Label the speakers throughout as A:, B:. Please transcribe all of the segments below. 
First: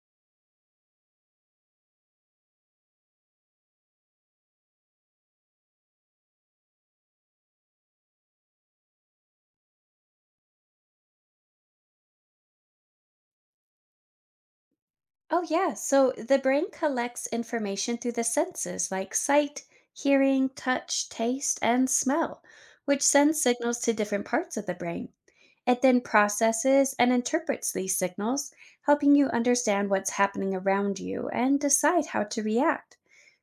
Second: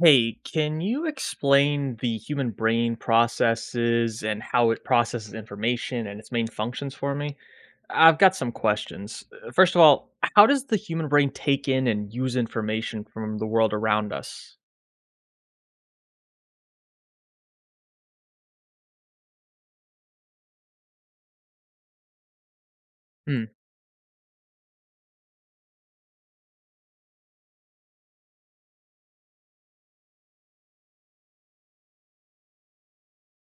A: Hey, can you explain the human brain processes and how it processes information and its main functions for me? I've got some questions. First of all, how does the human brain take in and use information from the world around us?
B: Oh, yeah. So the brain collects information through the senses like sight, hearing, touch, taste, and smell, which sends
A: Hmm.
B: signals to different parts of the brain. It then processes and interprets these signals, helping you understand what's happening around you and decide how to react.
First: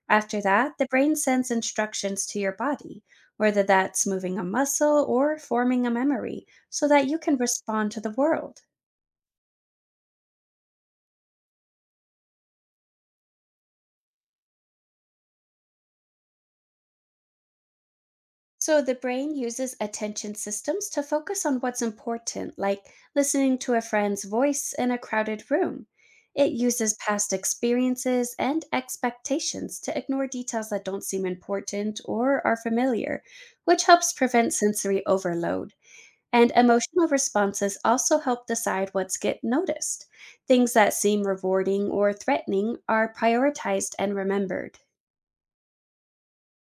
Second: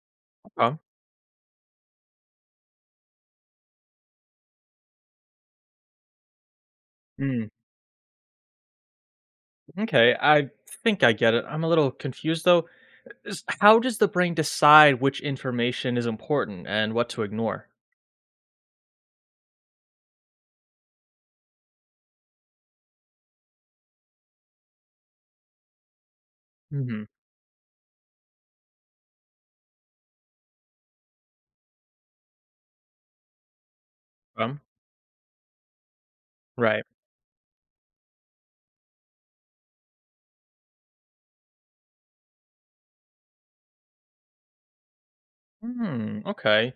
B: After that,
A: Okay.
B: the brain sends instructions to your body, whether that's moving a muscle or forming a memory, so that you can
A: Hmm.
B: respond to the world.
A: Okay, I think I get it. I'm a little confused though. How does the brain decide which information is important and what to ignore?
B: So the brain uses attention systems to focus on what's important, like listening to a friend's voice in a crowded room. It uses
A: Hmm.
B: past experiences and expectations to ignore details that don't seem important or are familiar, which helps prevent
A: Um,
B: sensory overload. And
A: right.
B: emotional responses also help decide what's get noticed. Things that seem rewarding or threatening are prioritized and remembered.
A: Hmm, okay.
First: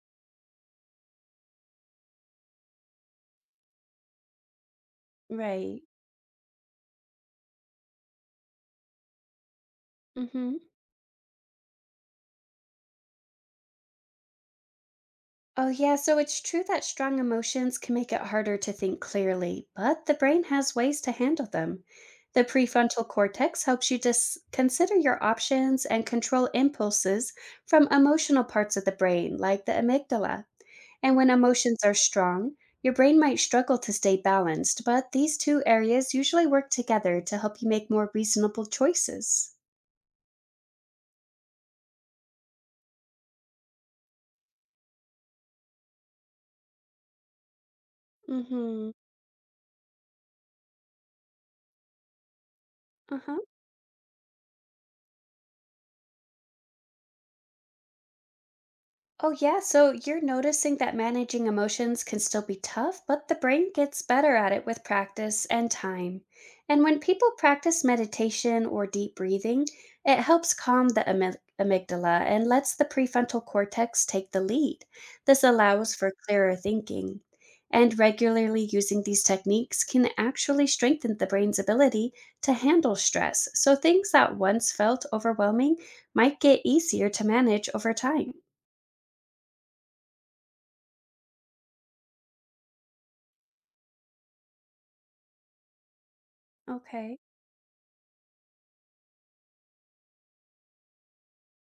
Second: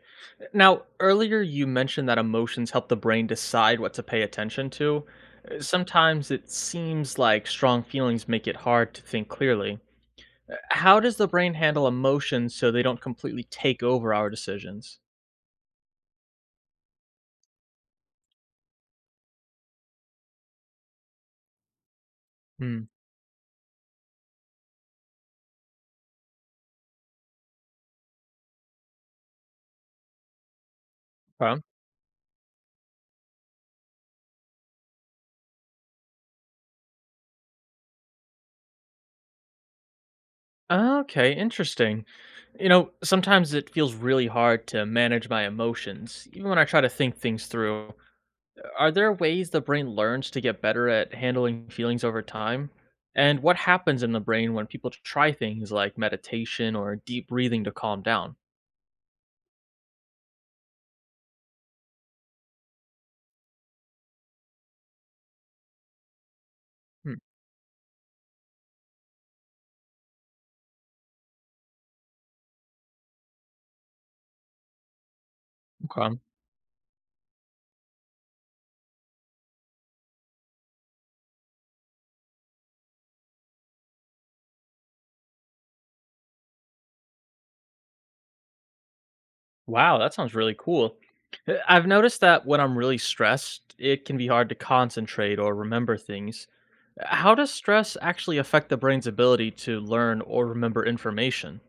A: Now, earlier you mentioned that emotions help the brain decide what to pay attention to.
B: Right.
A: Sometimes it seems like strong feelings make it hard to think clearly.
B: Mhm.
A: How does the brain handle emotions so they don't completely take over our decisions?
B: Oh, yeah, so it's true that strong emotions can make it harder to think clearly, but the brain has ways to handle them. The
A: Hmm.
B: prefrontal cortex helps you to consider your options and control impulses from emotional parts of the brain, like the amygdala. And when
A: Okay,
B: emotions are strong, your brain might struggle to stay balanced, but these two areas usually work together to help you make more reasonable choices.
A: Okay, interesting. You know, sometimes it feels really hard to manage my emotions, even when I try to think things through.
B: Mm hmm.
A: Are there ways the brain learns to get better at handling feelings over time?
B: Uh huh.
A: And what happens in the brain when people try things like meditation or deep breathing to calm down?
B: Oh, yeah. So you're noticing that managing emotions can still be tough, but the brain gets better at it with practice and time. And when
A: Hmm,
B: people practice meditation or deep breathing, it helps calm the amygdala and lets the prefrontal cortex take the lead. This allows for
A: okay.
B: clearer thinking. And regularly using these techniques can actually strengthen the brain's ability to handle stress. So things that once felt overwhelming might get easier to manage over time.
A: Wow, that sounds really cool. I've noticed that when I'm really stressed, it can be hard to concentrate or remember things.
B: Okay.
A: How does stress actually affect the brain's ability to learn or remember information?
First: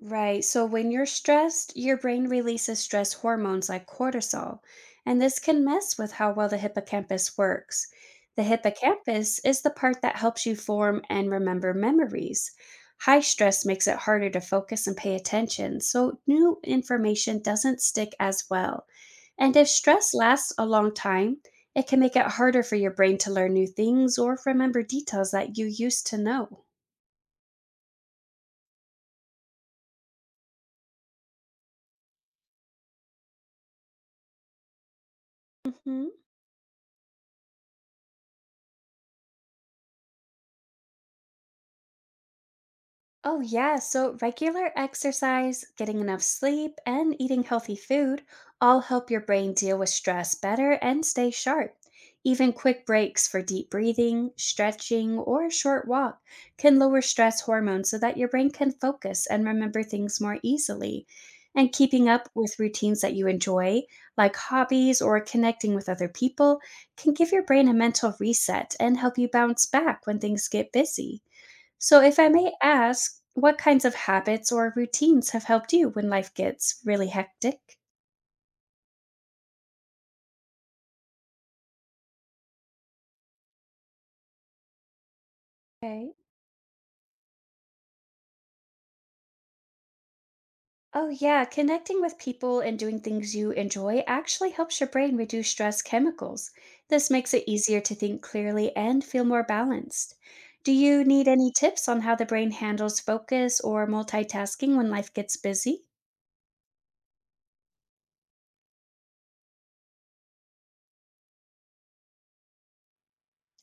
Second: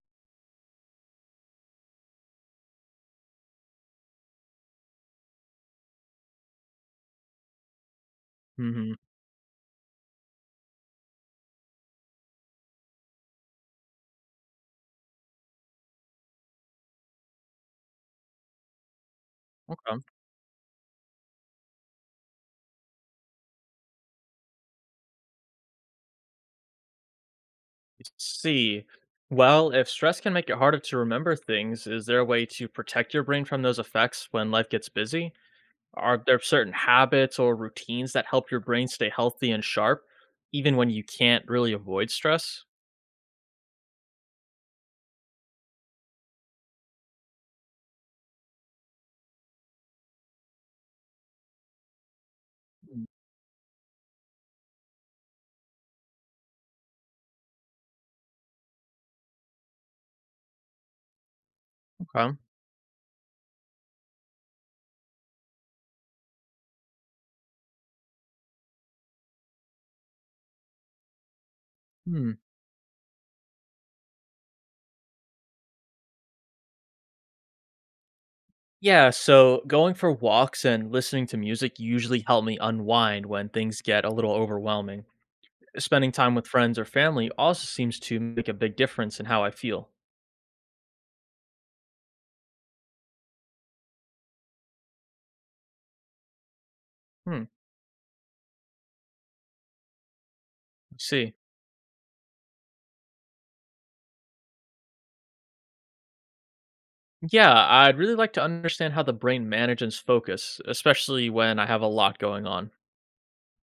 B: Right. So when you're stressed, your brain releases stress hormones like cortisol, and this can mess with how well the hippocampus works. The
A: Hmm.
B: hippocampus is the part that helps you form and remember memories. High stress makes it harder to focus and pay attention, so new information doesn't stick as well. And if stress lasts a long time, it can make it harder for your brain to learn new things or remember details that you used to know.
A: See, well, if stress can make it harder to remember things, is there a way to protect your brain from those effects when life gets busy?
B: Mhm.
A: Are there certain habits or routines that help your brain stay healthy and sharp, even when you can't really avoid stress?
B: Oh, yeah. So, regular exercise, getting enough sleep, and eating healthy food all help your brain deal with stress better and stay sharp. Even quick
A: Mm.
B: breaks for deep breathing, stretching, or a short walk can lower stress hormones so that your brain can focus and remember things more easily. And keeping up
A: Okay.
B: with routines that you enjoy, like hobbies or connecting with other people, can give your brain a mental reset and help you bounce back when things get busy. So, if I
A: Hmm.
B: may ask, what kinds of habits or routines have helped you when life gets really hectic?
A: Yeah, so going for walks and listening to music usually help me unwind when things get a little overwhelming. Spending
B: Okay.
A: time with friends or family also seems to make a big difference in how I feel.
B: Oh, yeah, connecting with people and doing things you enjoy actually helps your brain reduce stress chemicals. This makes it
A: Hmm,
B: easier to think clearly and feel more balanced. Do
A: I
B: you need
A: see.
B: any tips on how the brain handles focus or multitasking when life gets busy?
A: Yeah, I'd really like to understand how the brain manages focus, especially when I have a lot going on.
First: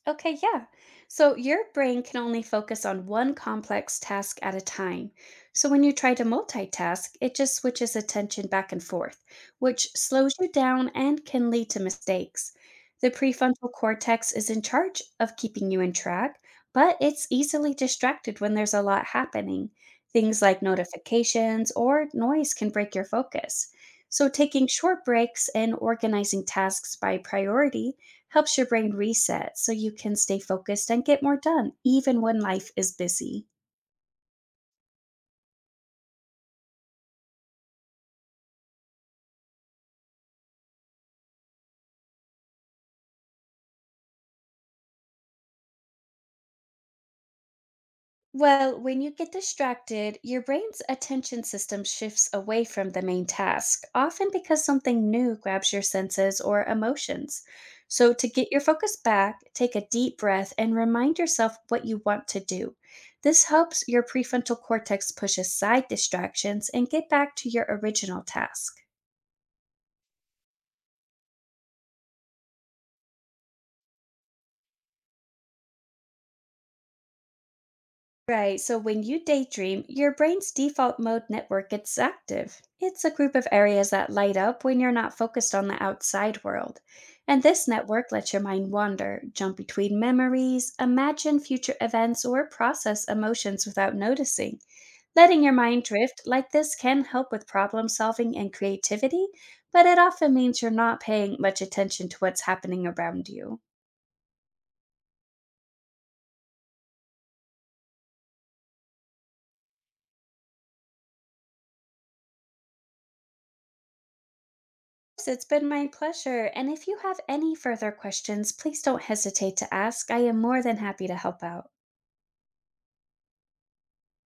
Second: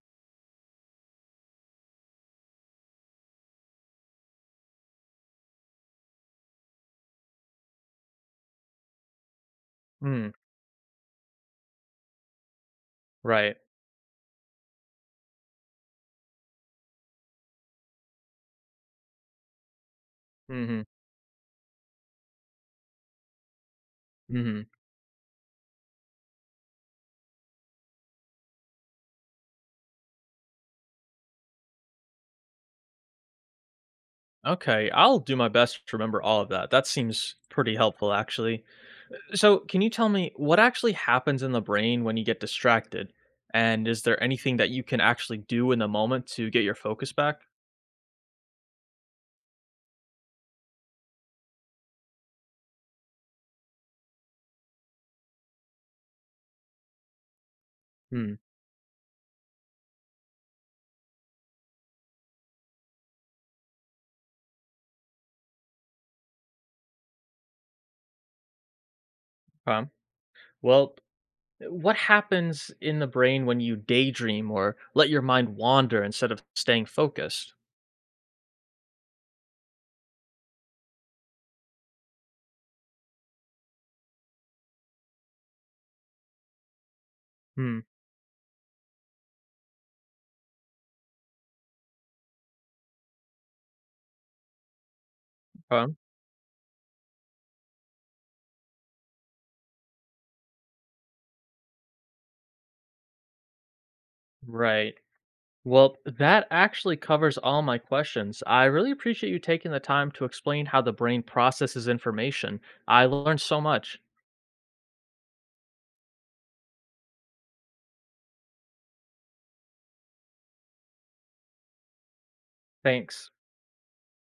B: Okay, yeah. So your brain can only focus on one complex task at a time. So when you try to multitask, it just switches attention back and forth, which
A: Hmm,
B: slows you down and can lead to mistakes. The
A: right.
B: prefrontal cortex is in charge of keeping you in track, but it's easily distracted when there's a lot happening. Things like
A: Hmm.
B: notifications or noise can break your focus. So
A: Hmm.
B: taking short breaks and organizing tasks by priority helps your brain reset so you can stay focused and get more done, even when life is busy.
A: Okay, I'll do my best to remember all of that. That seems pretty helpful, actually. So, can you tell me what actually happens in the brain when you get distracted? And is there anything that you can actually do in the moment to get your focus back?
B: Well, when you get distracted, your brain's attention system shifts away from the main task, often because something new grabs your senses or emotions. So, to
A: Hmm.
B: get your focus back, take a deep breath and remind yourself what you want to do. This helps your prefrontal cortex push aside distractions and get back to your original task.
A: Okay. Well, what happens in the brain when you daydream or let your mind wander instead of staying focused?
B: Right, so when you daydream, your brain's default mode network gets active. It's a group of areas that light up when you're not focused on the outside world. And this
A: Hmm.
B: network lets your mind wander, jump between memories, imagine future events, or process emotions without noticing. Letting your mind
A: Okay.
B: drift like this can help with problem solving and creativity, but it often means you're not paying much attention to what's happening around you.
A: Right. Well, that actually covers all my questions. I really appreciate you taking the time to explain how the brain processes information. I learned so much.
B: Yes, it's been my pleasure. And if you have any further questions, please don't hesitate to ask. I am more than happy to help out.
A: Thanks.